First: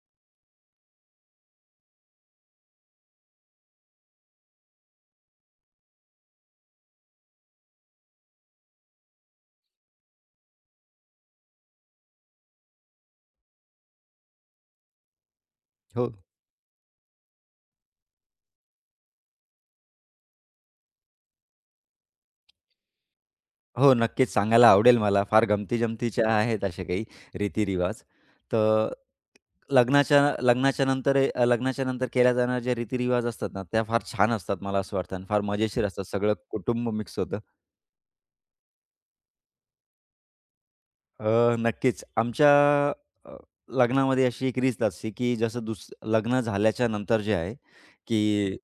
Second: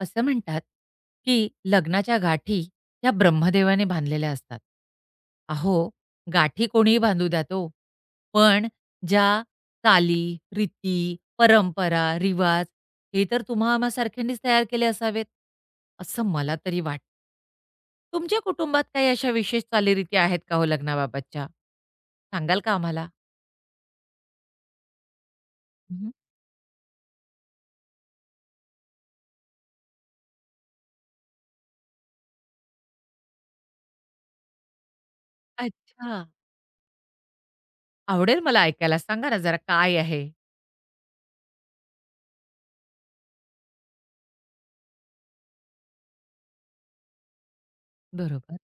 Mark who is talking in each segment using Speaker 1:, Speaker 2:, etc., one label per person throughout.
Speaker 1: असं म्हणतात, की लग्नाच्या गाठी ह्या ब्रह्मदेवाने बांधलेल्या असतात. अहो, गाठी कोणीही बांधू द्यात ओ, पण ज्या चाली, रीती, परंपरा, रिवाज हे तर तुम्हा आम्हा सारख्यांनीच तयार केले असावेत,
Speaker 2: हो,
Speaker 1: असं मला तरी वाटतं. तुमच्या कुटुंबात काही अशा विशेष चालीरीती आहेत का हो लग्नाबाबतच्या? सांगाल का आम्हाला?
Speaker 2: हो. नक्कीच सांगायला आवडेल मला. फार
Speaker 1: हं.
Speaker 2: गमती-जमतीच्या आहेत अशा काही रीती-रिवाज. तर लग्नाच्या लग्नाच्या नंतर लग्नाच्या नंतर केल्या जाणाऱ्या ज्या रीती-रिवाज असतात ना, त्या फार छान असतात मला असं वाटतं आणि फार मजेशीर असतात.
Speaker 1: अच्छा.
Speaker 2: सगळं कुटुंब मिक्स होतं.
Speaker 1: आवडेल मला ऐकायला. सांगा ना जरा काय आहे?
Speaker 2: नक्कीच. आमच्या अ, लग्नामध्ये अशी एक रीत असते, की जसं लग्न झाल्याच्या नंतर जे आहे, की
Speaker 1: बरोबर,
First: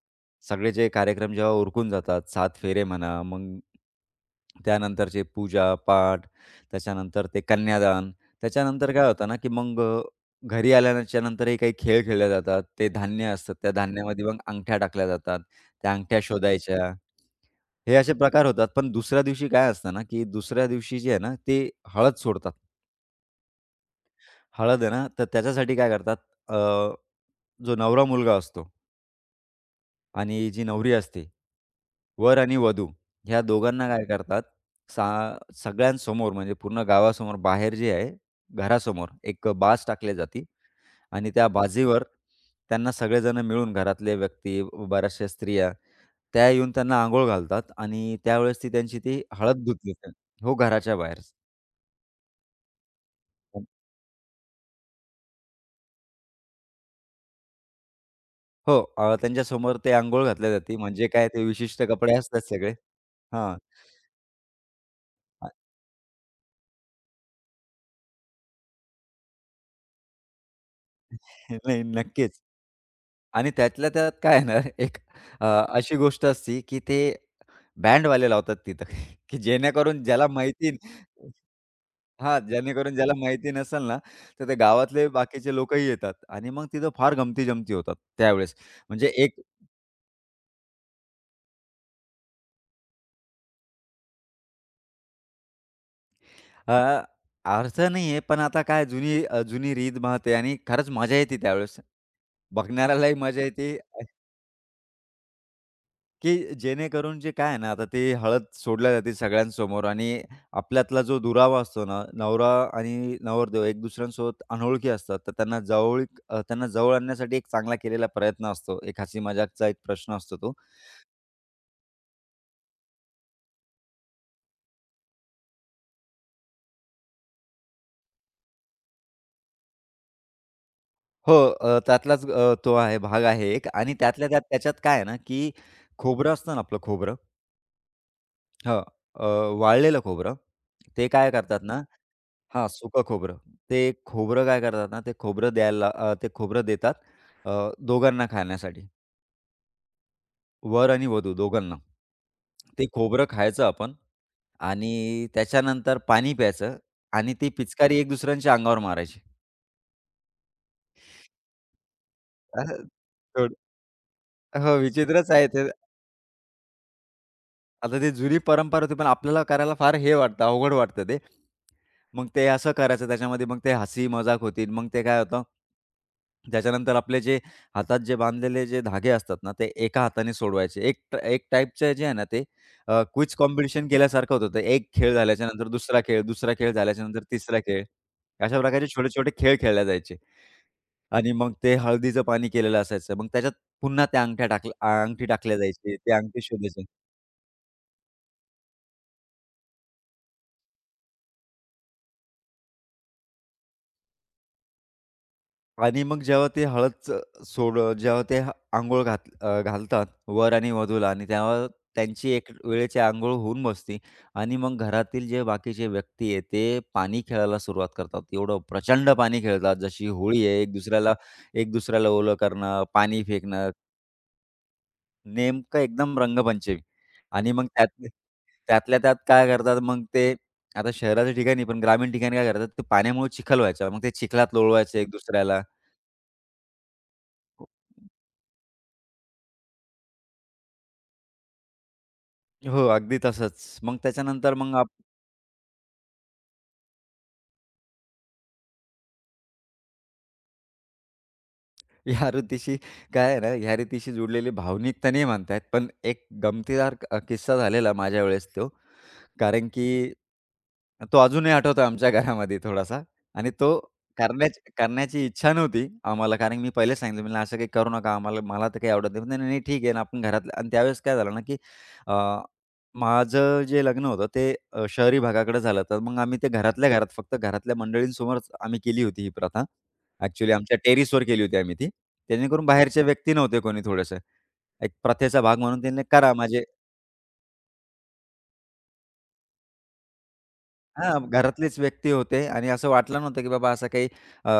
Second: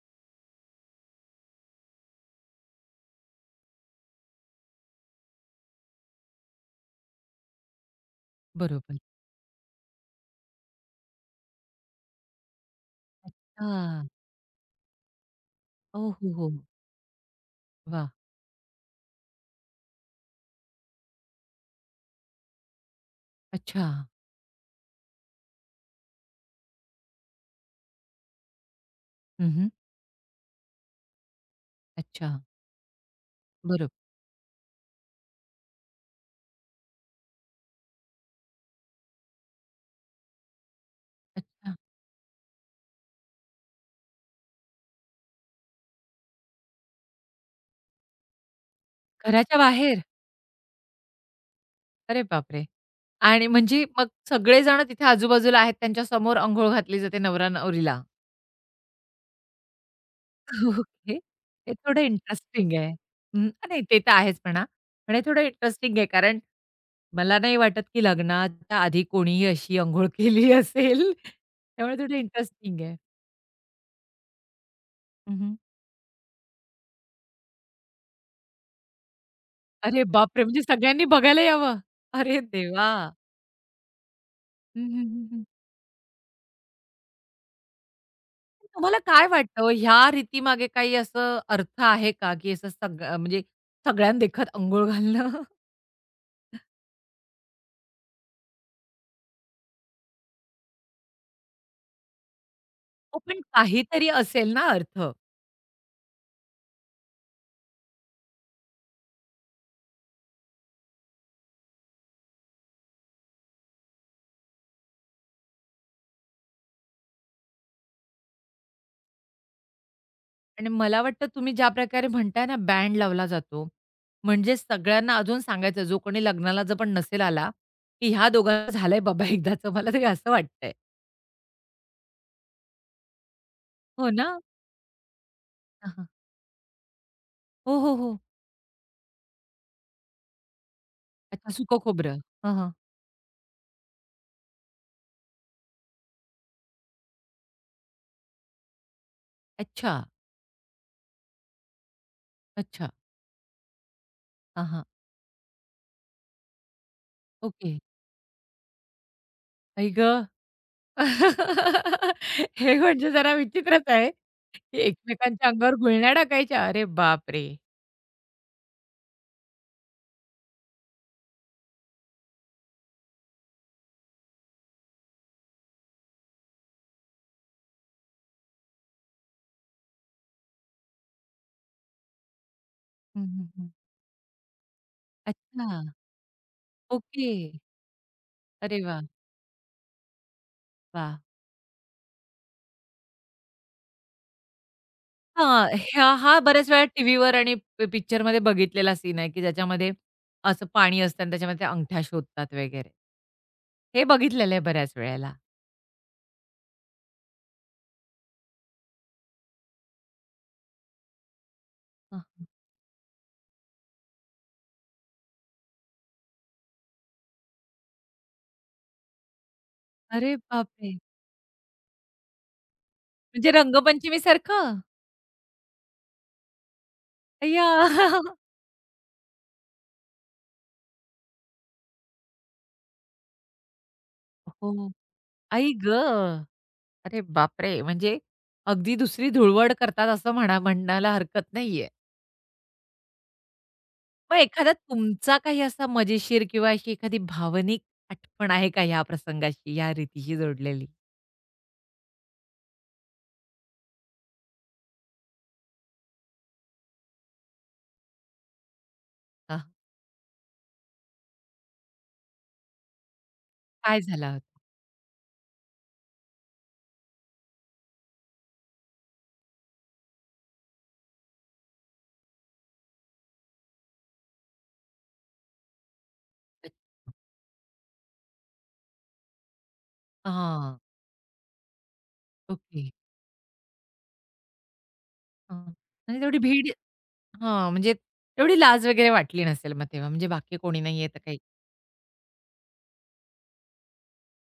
Speaker 2: सगळे जे कार्यक्रम जेव्हा उरकून जातात, सात फेरे म्हणा, मग त्यानंतरचे पूजा-पाठ, त्याच्यानंतर ते कन्यादान. त्याच्यानंतर
Speaker 1: बरोबर.
Speaker 2: काय होतं ना, की मग घरी आल्याच्यानंतरही काही खेळ खेळले जातात. ते धान्य असतात,
Speaker 1: अच्छा.
Speaker 2: त्या धान्यामध्ये मग अंगठ्या टाकल्या जातात, त्या
Speaker 1: ओ,
Speaker 2: अंगठ्या
Speaker 1: हो, हो.
Speaker 2: शोधायच्या. हे
Speaker 1: वाह!
Speaker 2: असे प्रकार होतात. पण दुसऱ्या दिवशी काय असतं ना, की दुसऱ्या दिवशी जे आहे ना, ते हळद सोडतात.
Speaker 1: अच्छा.
Speaker 2: हळद आहे ना, तर त्याच्यासाठी काय करतात अ, जो नवरा-मुलगा असतो
Speaker 1: हं,
Speaker 2: आणि जी नवरी असते,
Speaker 1: अच्छा.
Speaker 2: वर आणि वधू ह्या दोघांना
Speaker 1: बरोबर.
Speaker 2: काय करतात, सा सगळ्यांसमोर म्हणजे पूर्ण गावासमोर बाहेर जे आहे, घरासमोर एक बाज टाकली जाते आणि त्या
Speaker 1: अच्छा.
Speaker 2: बाजेवर त्यांना सगळेजण मिळून घरातले व्यक्ती, बऱ्याचशा स्त्रिया त्या येऊन त्यांना अंघोळ घालतात आणि त्यावेळेस ती त्यांची ती
Speaker 1: घराच्या
Speaker 2: हळद धुतली
Speaker 1: बाहेर?
Speaker 2: जाते. हो, घराच्या बाहेर.
Speaker 1: अरे बापरे! आणि म्हणजे मग सगळेजण तिथे आजूबाजूला आहेत, त्यांच्या समोर अंघोळ घातली जाते नवरा-नवरीला.
Speaker 2: हो, त्यांच्यासमोर ते अंघोळ घातल्या जाते. म्हणजे
Speaker 1: ओके.
Speaker 2: काय ते
Speaker 1: हे
Speaker 2: विशिष्ट
Speaker 1: थोडं
Speaker 2: कपडे असतात
Speaker 1: इंटरेस्टिंग
Speaker 2: सगळे.
Speaker 1: आहे. हं,
Speaker 2: हां.
Speaker 1: नाही ते तर आहेच म्हणा. पण हे थोडं
Speaker 2: अ,
Speaker 1: इंटरेस्टिंग आहे, कारण मला नाही वाटत, की लग्नाच्या आधी कोणीही अशी अंघोळ केली असेल.
Speaker 2: नाही
Speaker 1: त्यामुळे थोडं
Speaker 2: नक्कीच.
Speaker 1: इंटरेस्टिंग आहे.
Speaker 2: आणि त्यातल्या त्यात काय आहे ना एक अ,
Speaker 1: हं,
Speaker 2: अशी गोष्ट असते, की ते बँडवाले लावतात तिथं, की
Speaker 1: अरे
Speaker 2: जेणेकरून ज्याला
Speaker 1: बापरे! म्हणजे
Speaker 2: माहिती
Speaker 1: सगळ्यांनी बघायला यावं. अरे
Speaker 2: हां,
Speaker 1: देवा!
Speaker 2: जेणेकरून ज्याला माहिती नसेल ना, तर ते
Speaker 1: हं, हं,
Speaker 2: गावातले
Speaker 1: हं, हं.
Speaker 2: बाकीचे लोकही येतात आणि मग तिथं फार गमती-जमती होतात त्यावेळेस.
Speaker 1: तुम्हाला
Speaker 2: म्हणजे
Speaker 1: काय
Speaker 2: एक
Speaker 1: वाटतं हो, ह्या रीतीमागे काही असं अर्थ आहे का, की असं सगळं म्हणजे सगळ्यांदेखत अंघोळ घालणं?
Speaker 2: अ, अर्थ नाही आहे, पण आता काय जुनी जुनी रीत-भात आहे आणि खरंच मजा येते त्यावेळेस. बघणाऱ्यालाही
Speaker 1: हो, पण
Speaker 2: मजा येते,
Speaker 1: काहीतरी असेल ना अर्थ.
Speaker 2: की जेणेकरून जे काय आहे ना, आता ती हळद सोडल्या जाते सगळ्यांसमोर आणि आपल्यातला जो दुरावा असतो ना, नवरा आणि नवरदेव एक दुसऱ्यांसोबत अनोळखी असतात, तर त्यांना जवळीक त्यांना जवळ आणण्यासाठी एक चांगला केलेला प्रयत्न असतो. एक हसी मजाकचा एक प्रश्न असतो तो.
Speaker 1: आणि मला वाटतं तुम्ही ज्या प्रकारे म्हणताय ना बँड लावला जातो, म्हणजे सगळ्यांना अजून सांगायचं जो कोणी लग्नाला जर पण नसेल आला, की ह्या दोघांना झालंय बाबा एकदाचं मला तरी असं वाटतंय.
Speaker 2: हो, त्यातलाच तो आहे, भाग आहे एक आणि
Speaker 1: हो
Speaker 2: त्यातल्या
Speaker 1: ना?
Speaker 2: त्यात त्याच्यात काय आहे ना, की
Speaker 1: हां, हां.
Speaker 2: खोबरं असतं ना आपलं खोबरं.
Speaker 1: हो, हो, हो.
Speaker 2: हं, अ, वाळलेलं खोबरं. ते काय
Speaker 1: अच्छा,
Speaker 2: करतात
Speaker 1: सुकं
Speaker 2: ना
Speaker 1: खोबरं. हां,
Speaker 2: हां,
Speaker 1: हां.
Speaker 2: सुकं खोबरं. ते खोबरं काय करतात ना, ते खोबरं देतात अ, दोघांना खाण्यासाठी.
Speaker 1: अच्छा,
Speaker 2: वर आणि वधू दोघांना. ते
Speaker 1: अच्छा.
Speaker 2: खोबरं खायचं आपण
Speaker 1: हां, हां.
Speaker 2: आणि त्याच्यानंतर पाणी प्यायचं आणि ती
Speaker 1: ओके.
Speaker 2: पिचकारी एक दुसऱ्यांच्या अंगावर मारायची.
Speaker 1: आई ग! हे
Speaker 2: असं
Speaker 1: म्हणजे जरा
Speaker 2: थोडं
Speaker 1: विचित्रच आहे,
Speaker 2: हो,
Speaker 1: की
Speaker 2: विचित्रच आहे
Speaker 1: एकमेकांच्या
Speaker 2: ते.
Speaker 1: अंगावर गुळण्या टाकायच्या. अरे बापरे!
Speaker 2: आता ती जुनी परंपरा होती, पण आपल्याला करायला फार हे वाटतं, अवघड वाटतं ते. मग ते असं करायचं त्याच्यामध्ये मग ते हसी-मजाक होतील. मग ते काय होतं, त्याच्यानंतर आपले जे हातात जे बांधलेले जे धागे असतात ना, ते एका हाताने सोडवायचे. एक टाइपचं जे आहे ना ते
Speaker 1: हं,
Speaker 2: क्विज
Speaker 1: हं, हं.
Speaker 2: कॉम्पिटिशन केल्यासारखं होतं ते. एक खेळ झाल्याच्यानंतर
Speaker 1: अच्छा.
Speaker 2: दुसरा खेळ, दुसरा खेळ झाल्याच्यानंतर
Speaker 1: ओके.
Speaker 2: तिसरा खेळ. अशा
Speaker 1: अरे
Speaker 2: प्रकारचे
Speaker 1: वाह!
Speaker 2: छोटे-छोटे खेळ खेळले जायचे.
Speaker 1: वाह!
Speaker 2: आणि मग ते हळदीचं पाणी केलेलं असायचं. मग त्याच्यात पुन्हा त्या अंगठ्या टाकल्या अंगठी टाकल्या
Speaker 1: हां,
Speaker 2: जायची.
Speaker 1: ह्या
Speaker 2: ती
Speaker 1: हा
Speaker 2: अंगठी
Speaker 1: बऱ्याच वेळा
Speaker 2: शोधायची.
Speaker 1: टीव्हीवर आणि पिक्चरमध्ये बघितलेला सीन आहे, की ज्याच्यामध्ये असं पाणी असतं आणि त्याच्यामध्ये त्या अंगठ्या शोधतात वगैरे. हे बघितलेलं आहे बऱ्याच वेळेला.
Speaker 2: आणि मग जेव्हा ते हळद च- सोड जेव्हा ते ह घालतात वर आणि वधूला आणि तेव्हा
Speaker 1: हां,
Speaker 2: त्यांची
Speaker 1: हां.
Speaker 2: एक वेळेची अंघोळ होऊन बसते आणि मग घरातील जे बाकीचे व्यक्ती आहे, ते पाणी खेळायला सुरुवात करतात. एवढं प्रचंड पाणी खेळतात. जशी
Speaker 1: अरे
Speaker 2: होळी आहे,
Speaker 1: बापरे!
Speaker 2: एक दुसऱ्याला ओलं करणं, पाणी
Speaker 1: म्हणजे
Speaker 2: फेकणं,
Speaker 1: रंगपंचमीसारखं?
Speaker 2: नेमकं एकदम रंगपंचमी. आणि
Speaker 1: अय्या!
Speaker 2: मग त्यातले त्यातल्या त्यात काय करतात मग ते आता शहराच्या ठिकाणी पण ग्रामीण ठिकाणी काय करतात, ते पाण्यामुळे चिखल व्हायचा. मग ते चिखलात
Speaker 1: हो.
Speaker 2: लोळवायचे एक दुसऱ्याला.
Speaker 1: आई गं! अरे बापरे! म्हणजे अगदी दुसरी धुळवड करतात असं म्हणा, म्हणायला हरकत नाहीये.
Speaker 2: हो, अगदी तसंच. मग
Speaker 1: मग
Speaker 2: त्याच्यानंतर
Speaker 1: एखादा
Speaker 2: मग
Speaker 1: तुमचा काही असा मजेशीर किंवा अशी एखादी भावनिक आठवण आहे का या प्रसंगाशी, या रीतीशी जोडलेली?
Speaker 2: या ऋतीशी काय आहे ना, ह्या ऋतीशी जुडलेली भावनिकता नाही म्हणता येत, पण एक गमतीदार किस्सा झालेला माझ्या वेळेस तो.
Speaker 1: हां,
Speaker 2: कारण की तो अजूनही आठवतो आमच्या घरामध्ये थोडासा आणि तो
Speaker 1: काय झाला होता?
Speaker 2: करण्याची करण्याची इच्छा नव्हती आम्हाला. कारण मी पहिलेच सांगितलं, "म्हणलं असं काही करू नका आम्हाला, मला तर काही आवडत नाही." "नाही, नाही, नाही, ठीक आहे ना, आपण घरातलं." आणि त्यावेळेस काय झालं ना, की अ, माझं जे लग्न होतं ते शहरी भागाकडे झालं. तर मग आम्ही ते घरातल्या घरात, फक्त घरातल्या मंडळींसमोरच आम्ही केली होती ही प्रथा. ॲक्चुअली आमच्या
Speaker 1: हां,
Speaker 2: टेरेसवर केली होती आम्ही ती. जेणेकरून
Speaker 1: ओके.
Speaker 2: बाहेरच्या व्यक्ती नव्हते कोणी थोडंसं. एक प्रथेचा भाग
Speaker 1: हां.
Speaker 2: म्हणून त्यांनी
Speaker 1: म्हणजे
Speaker 2: करा
Speaker 1: तेवढी
Speaker 2: म्हणजे
Speaker 1: भीड, हां, म्हणजे तेवढी लाज वगैरे वाटली नसेल मग तेव्हा, म्हणजे बाकी कोणी नाहीये तर
Speaker 2: हां,
Speaker 1: काही.
Speaker 2: घरातलेच व्यक्ती होते आणि असं वाटलं नव्हतं, की बाबा असा काही अ,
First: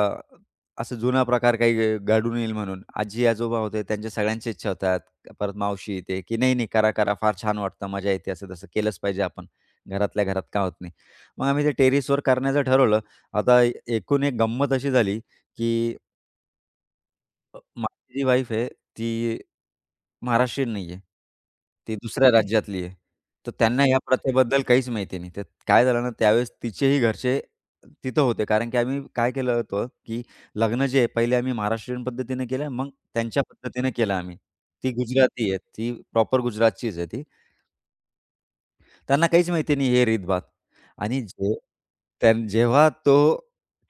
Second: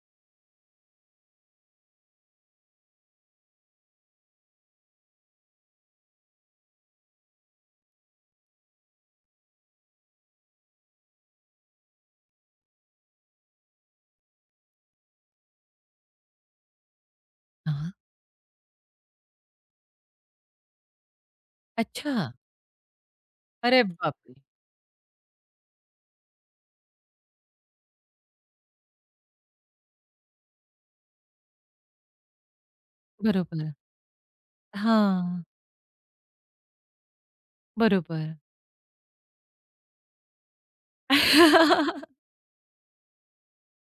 Speaker 2: असं जुना प्रकार काही घडून येईल म्हणून. आजी-आजोबा होते त्यांच्या सगळ्यांच्या इच्छा होतात. परत मावशी ते, की "नाही, नाही, करा, करा. फार छान वाटतं. मजा येते. असं तसं केलंच पाहिजे आपण. घरातल्या घरात का होत नाही." मग आम्ही ते टेरेसवर करण्याचं ठरवलं. आता एकूण एक गंमत अशी झाली, की
Speaker 1: हां.
Speaker 2: माझी जी वाईफ आहे, ती महाराष्ट्रीयन नाहीये. ती
Speaker 1: अच्छा.
Speaker 2: दुसऱ्या राज्यातली आहे. तर
Speaker 1: अरे
Speaker 2: त्यांना या
Speaker 1: बापरे!
Speaker 2: प्रथेबद्दल काहीच माहिती नाही. तर काय झालं ना, त्यावेळेस तिचेही घरचे तिथं होते. कारण की आम्ही काय केलं होतं, की लग्न जे आहे पहिले आम्ही महाराष्ट्रीयन पद्धतीने केलं, मग त्यांच्या
Speaker 1: बरोबर.
Speaker 2: पद्धतीने केलं आम्ही. ती
Speaker 1: हां,
Speaker 2: गुजराती आहे. ती प्रॉपर गुजरातचीच आहे ती.
Speaker 1: बरोबर.
Speaker 2: त्यांना काहीच माहिती नाही हे रीतभात. आणि जे जेव्हा तो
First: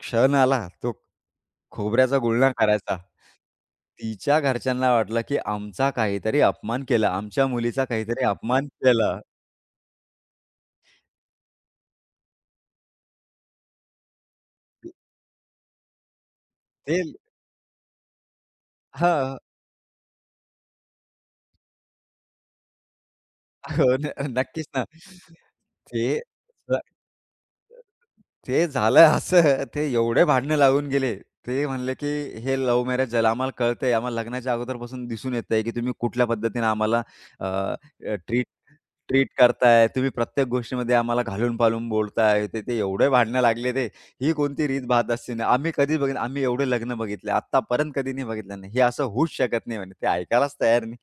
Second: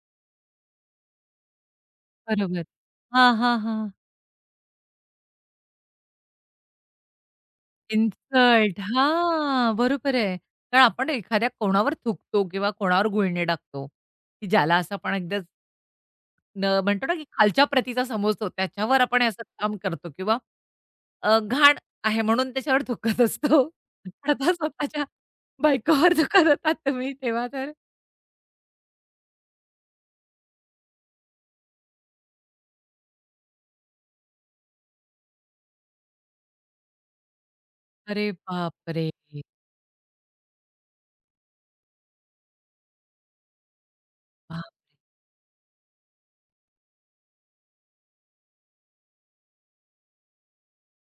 Speaker 2: क्षण आला, तो खोबऱ्याचा गुळणा
Speaker 1: बरोबर.
Speaker 2: करायचा.
Speaker 1: हां, हां, हां.
Speaker 2: तिच्या घरच्यांना वाटलं, की आमचा काहीतरी अपमान केला. आमच्या मुलीचा काहीतरी अपमान
Speaker 1: इन्सल्ट हा,
Speaker 2: केला.
Speaker 1: बरोबर आहे. कारण आपण एखाद्या कोणावर थुंकतो किंवा कोणावर गुळणे टाकतो, की ज्याला असं आपण एकदा न
Speaker 2: ते
Speaker 1: म्हणतो ना, की खालच्या प्रतीचा समजतो त्याच्यावर आपण हे
Speaker 2: हां.
Speaker 1: असं काम करतो किंवा घाण आहे म्हणून त्याच्यावर थुंकत असतो.
Speaker 2: हो,
Speaker 1: पण आता
Speaker 2: नक्कीच ना.
Speaker 1: स्वतःच्या बायकोवर
Speaker 2: ते
Speaker 1: थुंकत होतात तुम्ही तेव्हा तर
Speaker 2: ते झालं असं, ते एवढे भांडणं लागून गेले. ते म्हणले की हे लव्ह मॅरेज झालं. आम्हाला कळतंय, आम्हाला लग्नाच्या अगोदरपासून दिसून येतंय की तुम्ही कुठल्या पद्धतीने आम्हाला
Speaker 1: अरे
Speaker 2: ट्रीट
Speaker 1: बापरे!
Speaker 2: ट्रीट करताय. तुम्ही प्रत्येक गोष्टीमध्ये आम्हाला घालून-पालून बोलताय. ते ते एवढे भांडणं लागले ते. ही कोणती
Speaker 1: बाप
Speaker 2: रीत भात असते ना. आम्ही कधी बघितलं आम्ही एवढे लग्न बघितले. आत्तापर्यंत कधी नाही बघितलं नाही. हे असं होऊच शकत नाही म्हणे. ते ऐकायलाच तयार नाही.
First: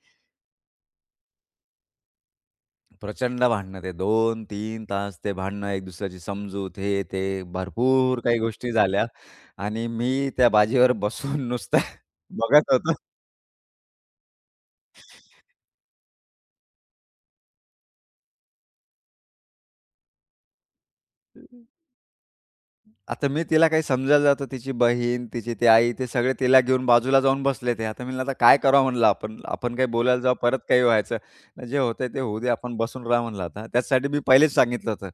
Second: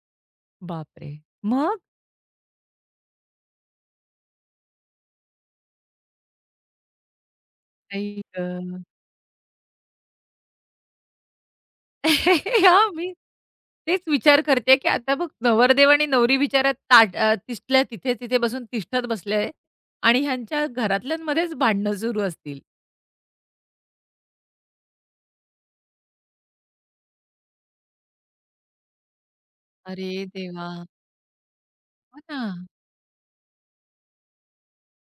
Speaker 1: बापरे! मग?
Speaker 2: प्रचंड भांडणं ते 2-3 तास ते भांडणं, एक दुसऱ्याची समजूत, हे ते भरपूर
Speaker 1: आई
Speaker 2: काही गोष्टी
Speaker 1: गं!
Speaker 2: झाल्या आणि मी त्या बाजीवर बसून नुसतं बघत
Speaker 1: हां,
Speaker 2: होतो.
Speaker 1: मी तेच विचार करते, की आता बघ नवरदेव आणि नवरी बिचाऱ्या तिथल्या तिथे, तिथे बसून तिष्ठत बसले आणि ह्यांच्या घरातल्यांमध्येच भांडणं सुरू असतील.
Speaker 2: आता मी तिला काही समजायला जातो, तिची बहीण, तिची ती आई, ते सगळे तिला घेऊन बाजूला जाऊन बसले ते. आता मी म्हणलं, "आता काय करावं?" म्हणलं, "आपण आपण काही
Speaker 1: अरे
Speaker 2: बोलायला जाऊ, परत
Speaker 1: देवा!
Speaker 2: काही व्हायचं. जे होतंय
Speaker 1: हो
Speaker 2: ते
Speaker 1: ना.
Speaker 2: होऊ दे, आपण बसून राहा" म्हणलं आता. त्याचसाठी मी पहिलेच सांगितलं होतं.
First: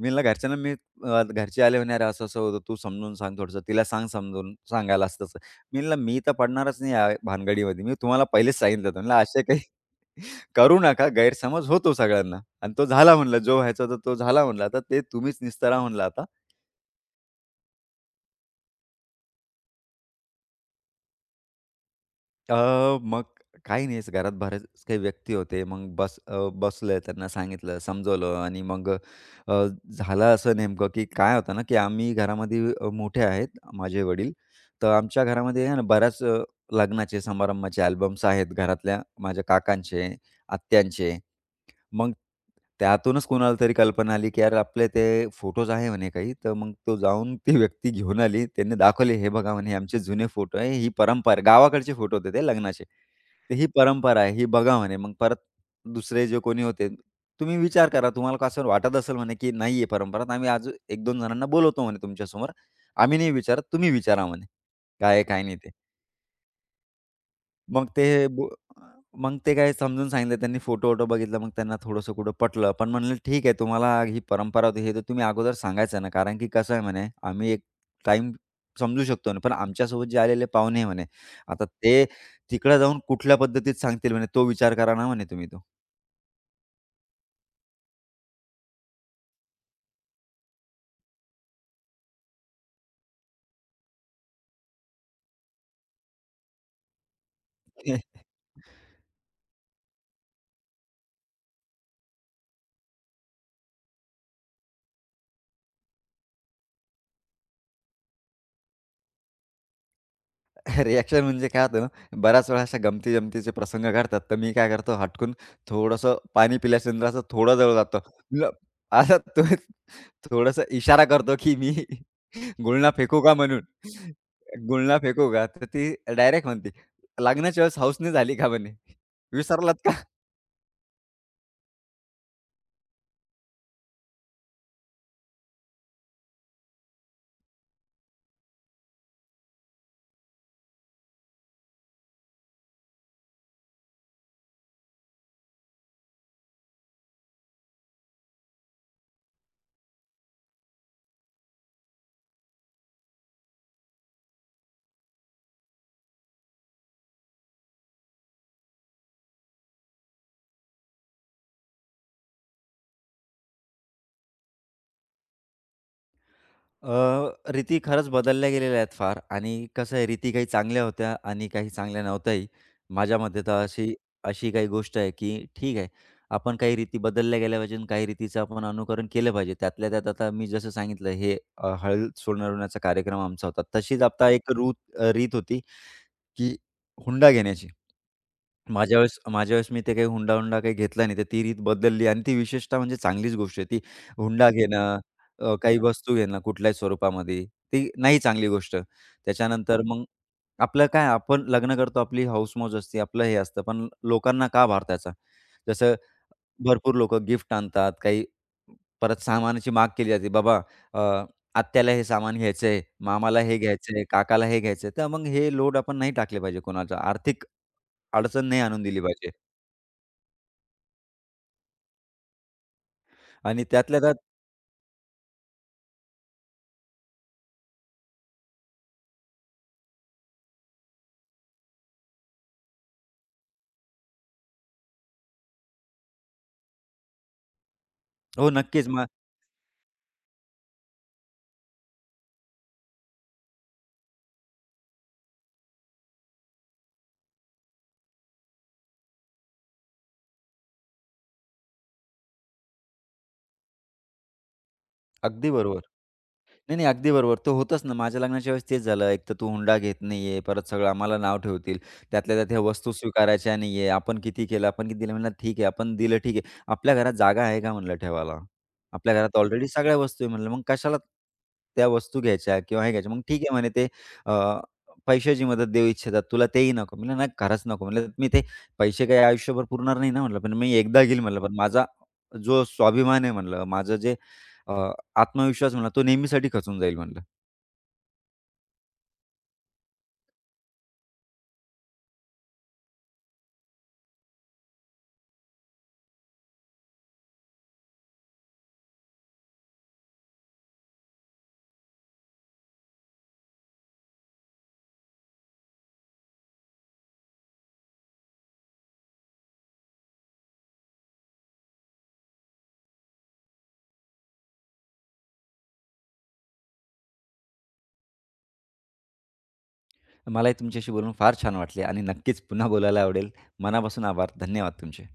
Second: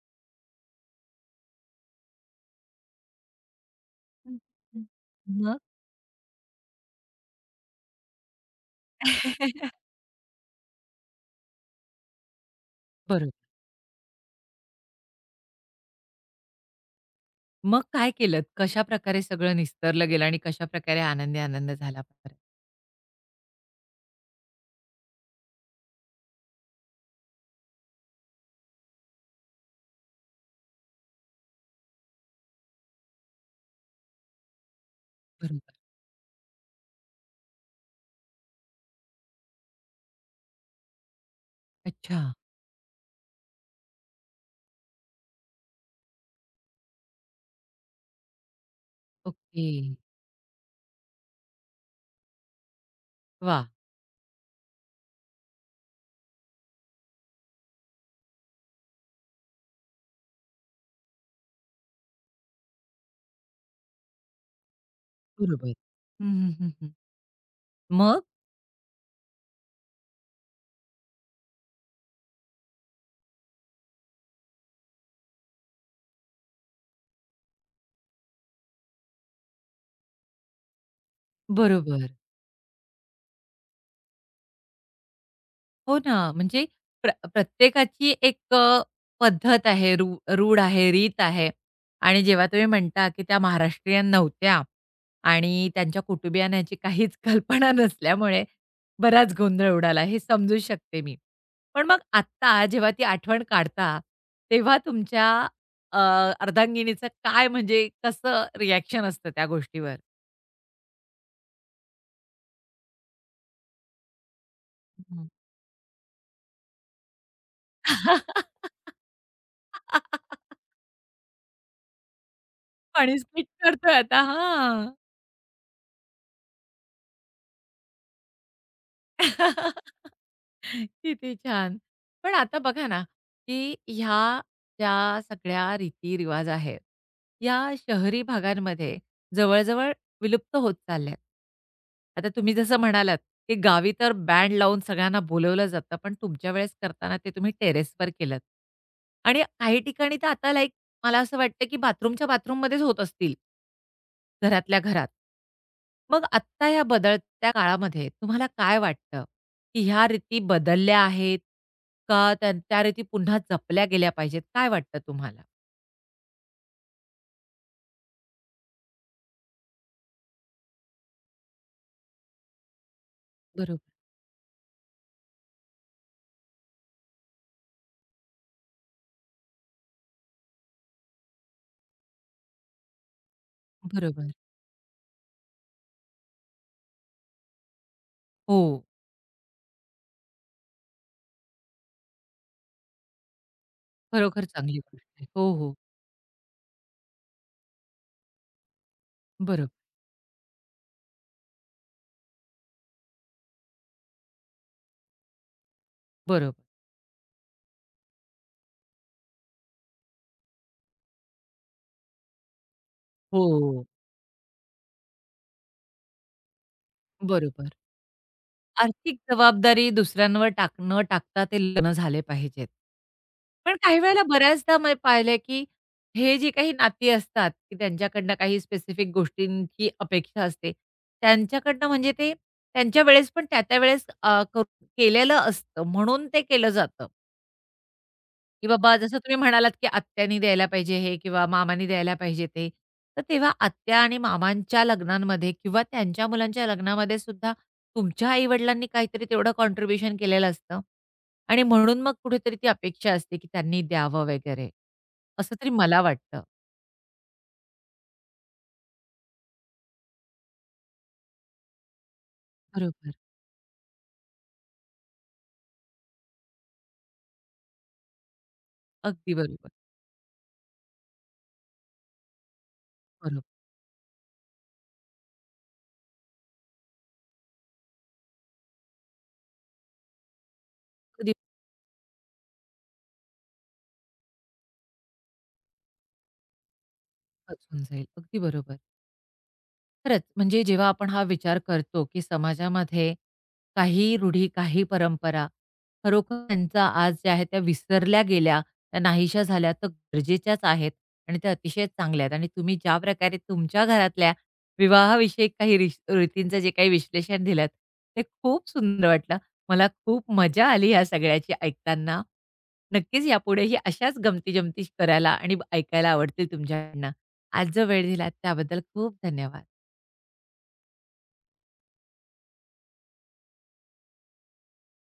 Speaker 2: मी ना घरच्यांना मी अ, घरचे आले म्हणे, "अरे असं-असं होतं, तू समजून सांग थोडंसं, तिला सांग
Speaker 1: हं,
Speaker 2: समजून
Speaker 1: हं.
Speaker 2: सांगायला असं तसं."
Speaker 1: मग?
Speaker 2: मी म्हणलं, "मी तर पडणारच नाही या भानगडीमध्ये. मी तुम्हाला पहिलेच सांगितलं होतं." म्हणलं, "असे काही करू नका, गैरसमज होतो सगळ्यांना आणि तो झाला
Speaker 1: बरोबर.
Speaker 2: म्हणलं, जो व्हायचा होता तो झाला म्हणलं. आता ते तुम्हीच निस्तारा म्हणलं आता."
Speaker 1: मग काय केलत? कशाप्रकारे सगळं निस्तरलं गेलं आणि कशाप्रकारे आनंदी आनंद झाला परत?
Speaker 2: मग काही नाही घरात बरेच काही व्यक्ती होते. बसलोय त्यांना सांगितलं, समजवलं आणि मग अ, झालं असं नेमकं की काय होतं ना, की आम्ही घरामध्ये मोठे आहेत माझे वडील. तर आमच्या घरामध्ये
Speaker 1: बरोबर.
Speaker 2: आहे ना बऱ्याच लग्नाचे, समारंभाचे अल्बम्स आहेत घरातल्या माझ्या काकांचे, आत्यांचे. मग
Speaker 1: अच्छा.
Speaker 2: त्यातूनच कोणाला तरी कल्पना आली, की यार आपले ते फोटोज आहे म्हणे काही, तर मग तो जाऊन ती व्यक्ती घेऊन आली. त्यांनी दाखवले, "हे बघा
Speaker 1: ओके.
Speaker 2: म्हणे, हे आमचे जुने फोटो आहे. ही परंपरा." गावाकडचे फोटो होते ते लग्नाचे. "तर ही
Speaker 1: वाह!
Speaker 2: परंपरा आहे, ही बघा" म्हणे. मग परत दुसरे जे कोणी होते, "तुम्ही विचार करा, तुम्हाला का असं वाटत असेल म्हणे, की नाही आहे परंपरा, तर आम्ही आज 1-2 जणांना बोलवतो म्हणे तुमच्यासमोर. आम्ही नाही विचारत, तुम्ही विचारा म्हणे, काय आहे, काय नाही ते."
Speaker 1: बरोबर. हं, हं, हं, हं.
Speaker 2: मग ते
Speaker 1: मग?
Speaker 2: बो मग ते काय समजून सांगितलं त्यांनी फोटो-वोटो बघितला. मग त्यांना थोडंसं कुठं पटलं. पण म्हणलं, "ठीक आहे, तुम्हाला ही परंपरा होती, हे तर तुम्ही अगोदर सांगायचं ना, कारण की कसं आहे," म्हणे, "आम्ही एक टाइम समजू शकतो ना, पण आमच्यासोबत जे आलेले पाहुणे आहे," म्हणे, "आता ते
Speaker 1: बरोबर.
Speaker 2: तिकडे जाऊन कुठल्या पद्धतीत सांगतील," म्हणे, "तो विचार करा ना," म्हणे, "तुम्ही तो."
Speaker 1: हो ना, म्हणजे प्रत्येकाची एक पद्धत आहे, रूढ आहे, रीत आहे. आणि जेव्हा तुम्ही म्हणता, की त्या महाराष्ट्रीयन नव्हत्या आणि त्यांच्या कुटुंबियांना याची काहीच कल्पना नसल्यामुळे बराच गोंधळ उडाला, हे समजू शकते मी. पण मग आत्ता जेव्हा ती आठवण काढता, तेव्हा तुमच्या अ, अर्धांगिनीचं काय, म्हणजे कसं रिएक्शन असतं त्या गोष्टीवर?
Speaker 2: रिएक्शन म्हणजे काय होतं ना, बऱ्याच वेळा अशा गमती-जमतीचे प्रसंग घडतात. तर मी काय करतो
Speaker 1: हं.
Speaker 2: हटकून थोडंसं पाणी पिल्यानंतर असं थोडं जवळ जातो. ल आता तो थोडासा इशारा करतो, की मी गुळणा
Speaker 1: पाणी
Speaker 2: फेकू का म्हणून.
Speaker 1: करतोय आता. हां.
Speaker 2: गुळणा फेकू का? तर ती डायरेक्ट म्हणते, "लग्नाच्या वेळेस हौस झाली का?" म्हणे. "विसरलात का?"
Speaker 1: किती छान. पण आता बघा ना, की ह्या ज्या सगळ्या रीती-रिवाज आहेत, या शहरी भागांमध्ये जवळ-जवळ विलुप्त होत चालल्यात. आता तुम्ही जसं म्हणालात, की गावी तर बँड लावून सगळ्यांना बोलवलं जातं, पण तुमच्या वेळेस करताना ते तुम्ही टेरेसवर केलंत. आणि काही ठिकाणी तर आता लाइक मला असं वाटतं, की बाथरूमच्या बाथरूममध्येच होत असतील. घरातल्या घरात. मग आत्ता ह्या त्या काळामध्ये तुम्हाला काय वाटतं, की ह्या रीती बदलल्या आहेत का त्या त्या रीती पुन्हा जपल्या गेल्या पाहिजेत? काय वाटतं तुम्हाला?
Speaker 2: रीती खरंच बदलल्या गेलेल्या आहेत फार आणि कसं आहे रीती काही चांगल्या होत्या आणि काही चांगल्या नव्हत्याही. माझ्या मते तर
Speaker 1: बरोबर,
Speaker 2: अशी अशी काही गोष्ट आहे, की ठीक आहे, आपण काही रीती बदलल्या गेल्या पाहिजे आणि काही रीतीचं आपण अनुकरण केलं पाहिजे. त्यातल्या त्यात आता मी जसं सांगितलं हे हळद सोनारवण्याचा कार्यक्रम आमचा होता. तशीच आता
Speaker 1: बरोबर.
Speaker 2: एक रूत रीत होती की हुंडा घेण्याची.
Speaker 1: हो.
Speaker 2: माझ्या वेळेस मी ते काही हुंडा-हुंडा काही घेतला नाही. तर ती रीत बदलली आणि ती विशेषतः म्हणजे चांगलीच गोष्ट आहे. ती
Speaker 1: खरोखर
Speaker 2: हुंडा
Speaker 1: चांगली
Speaker 2: घेणं,
Speaker 1: गोष्ट आहे. हो, हो.
Speaker 2: काही वस्तू घेणं कुठल्याही स्वरूपामध्ये, ती नाही चांगली गोष्ट.
Speaker 1: बरोबर,
Speaker 2: त्याच्यानंतर मग आपलं काय आपण लग्न करतो, आपली हौस-मौज असते, आपलं हे असतं, पण लोकांना का भारताचा जसं
Speaker 1: बरोबर.
Speaker 2: भरपूर लोकं गिफ्ट आणतात, काही परत सामानाची माग केली जाते. बाबा अ, आत्याला हे सामान घ्यायचंय, मामाला हे
Speaker 1: हो,
Speaker 2: घ्यायचंय, काकाला हे घ्यायचंय. तर मग हे लोड आपण नाही टाकले पाहिजे कोणाचा. आर्थिक
Speaker 1: बरोबर.
Speaker 2: अडचण नाही आणून दिली
Speaker 1: आर्थिक
Speaker 2: पाहिजे
Speaker 1: जबाबदारी दुसऱ्यांवर न टाकता ते लग्न झाले पाहिजेत.
Speaker 2: आणि
Speaker 1: पण काही
Speaker 2: त्यातल्या त्यात
Speaker 1: वेळेला बऱ्याचदा मी पाहिलंय, की हे जी काही नाती असतात, की त्यांच्याकडनं काही स्पेसिफिक गोष्टींची अपेक्षा असते. त्यांच्याकडनं म्हणजे ते त्यांच्या वेळेस पण त्या-त्या वेळेस अ, क केलेलं असतं म्हणून ते केलं जातं.
Speaker 2: हो,
Speaker 1: की
Speaker 2: नक्कीच.
Speaker 1: बाबा
Speaker 2: मग
Speaker 1: जसं तुम्ही म्हणालात, की आत्यानी द्यायला पाहिजे हे किंवा मामानी द्यायला पाहिजे ते. तर तेव्हा आत्या आणि मामांच्या लग्नांमध्ये किंवा त्यांच्या मुलांच्या लग्नामध्ये सुद्धा तुमच्या आई-वडिलांनी काहीतरी तेवढं कॉन्ट्रिब्युशन केलेलं असतं आणि म्हणून मग कुठेतरी ती अपेक्षा असते, की त्यांनी द्यावं वगैरे.
Speaker 2: अगदी
Speaker 1: असं तरी
Speaker 2: बरोबर.
Speaker 1: मला वाटतं.
Speaker 2: नाही, नाही. अगदी बरोबर. ते होतंच ना. माझ्या लग्नाच्या वेळेस तेच झालं. एक तर तू हुंडा घेत नाहीये, परत सगळं आम्हाला नाव ठेवतील. त्यातल्या त्यात ह्या वस्तू
Speaker 1: बरोबर.
Speaker 2: स्वीकारायच्या नाहीये. आपण किती केलं, आपण किती दिलं? म्हणलं, "ठीक आहे, आपण दिलं ठीक आहे. आपल्या घरात जागा आहे का?" म्हणलं, "ठेवायला. आपल्या
Speaker 1: अगदी
Speaker 2: घरात ऑलरेडी
Speaker 1: बरोबर.
Speaker 2: सगळ्या वस्तू आहे." म्हणलं, "मग कशाला त्या वस्तू घ्यायच्या किंवा हे घ्यायच्या?" "मग ठीक
Speaker 1: बरोबर.
Speaker 2: आहे," म्हणे, "ते अ, पैशाची मदत देऊ इच्छितात. तुला तेही नको." म्हणलं, "नाही, खरंच नको." म्हणलं, "मी ते पैसे काही आयुष्यभर पुरणार नाही ना," म्हणलं, "पण मी एकदा घेईल,"
Speaker 1: कधी
Speaker 2: म्हणलं, "पण माझा जो स्वाभिमान आहे," म्हणलं, "माझं जे आत्मविश्वास म्हणा, तो नेहमीसाठी खचून जाईल म्हणलं."
Speaker 1: होऊन जाईल. अगदी बरोबर. खरंच, म्हणजे जेव्हा आपण हा विचार करतो, की समाजामध्ये काही रूढी, काही परंपरा खरोखर त्यांचा आज ज्या आहेत त्या विसरल्या गेल्या, त्या नाहीशा झाल्या तर गरजेच्याच आहेत आणि त्या अतिशय चांगल्या आहेत. आणि तुम्ही ज्या प्रकारे तुमच्या घरातल्या विवाहाविषयक काही रीतींचं जे काही विश्लेषण दिलंत, ते खूप सुंदर वाटलं. मला खूप मजा आली ह्या सगळ्याची ऐकताना. नक्कीच यापुढेही अशाच गमती-जमती करायला आणि ऐकायला आवडतील तुमच्याकडनं. आज जो वेळ दिलात त्याबद्दल खूप धन्यवाद.
Speaker 2: मलाही तुमच्याशी बोलून फार छान वाटले आणि नक्कीच पुन्हा बोलायला आवडेल. मनापासून आभार. धन्यवाद तुमचे.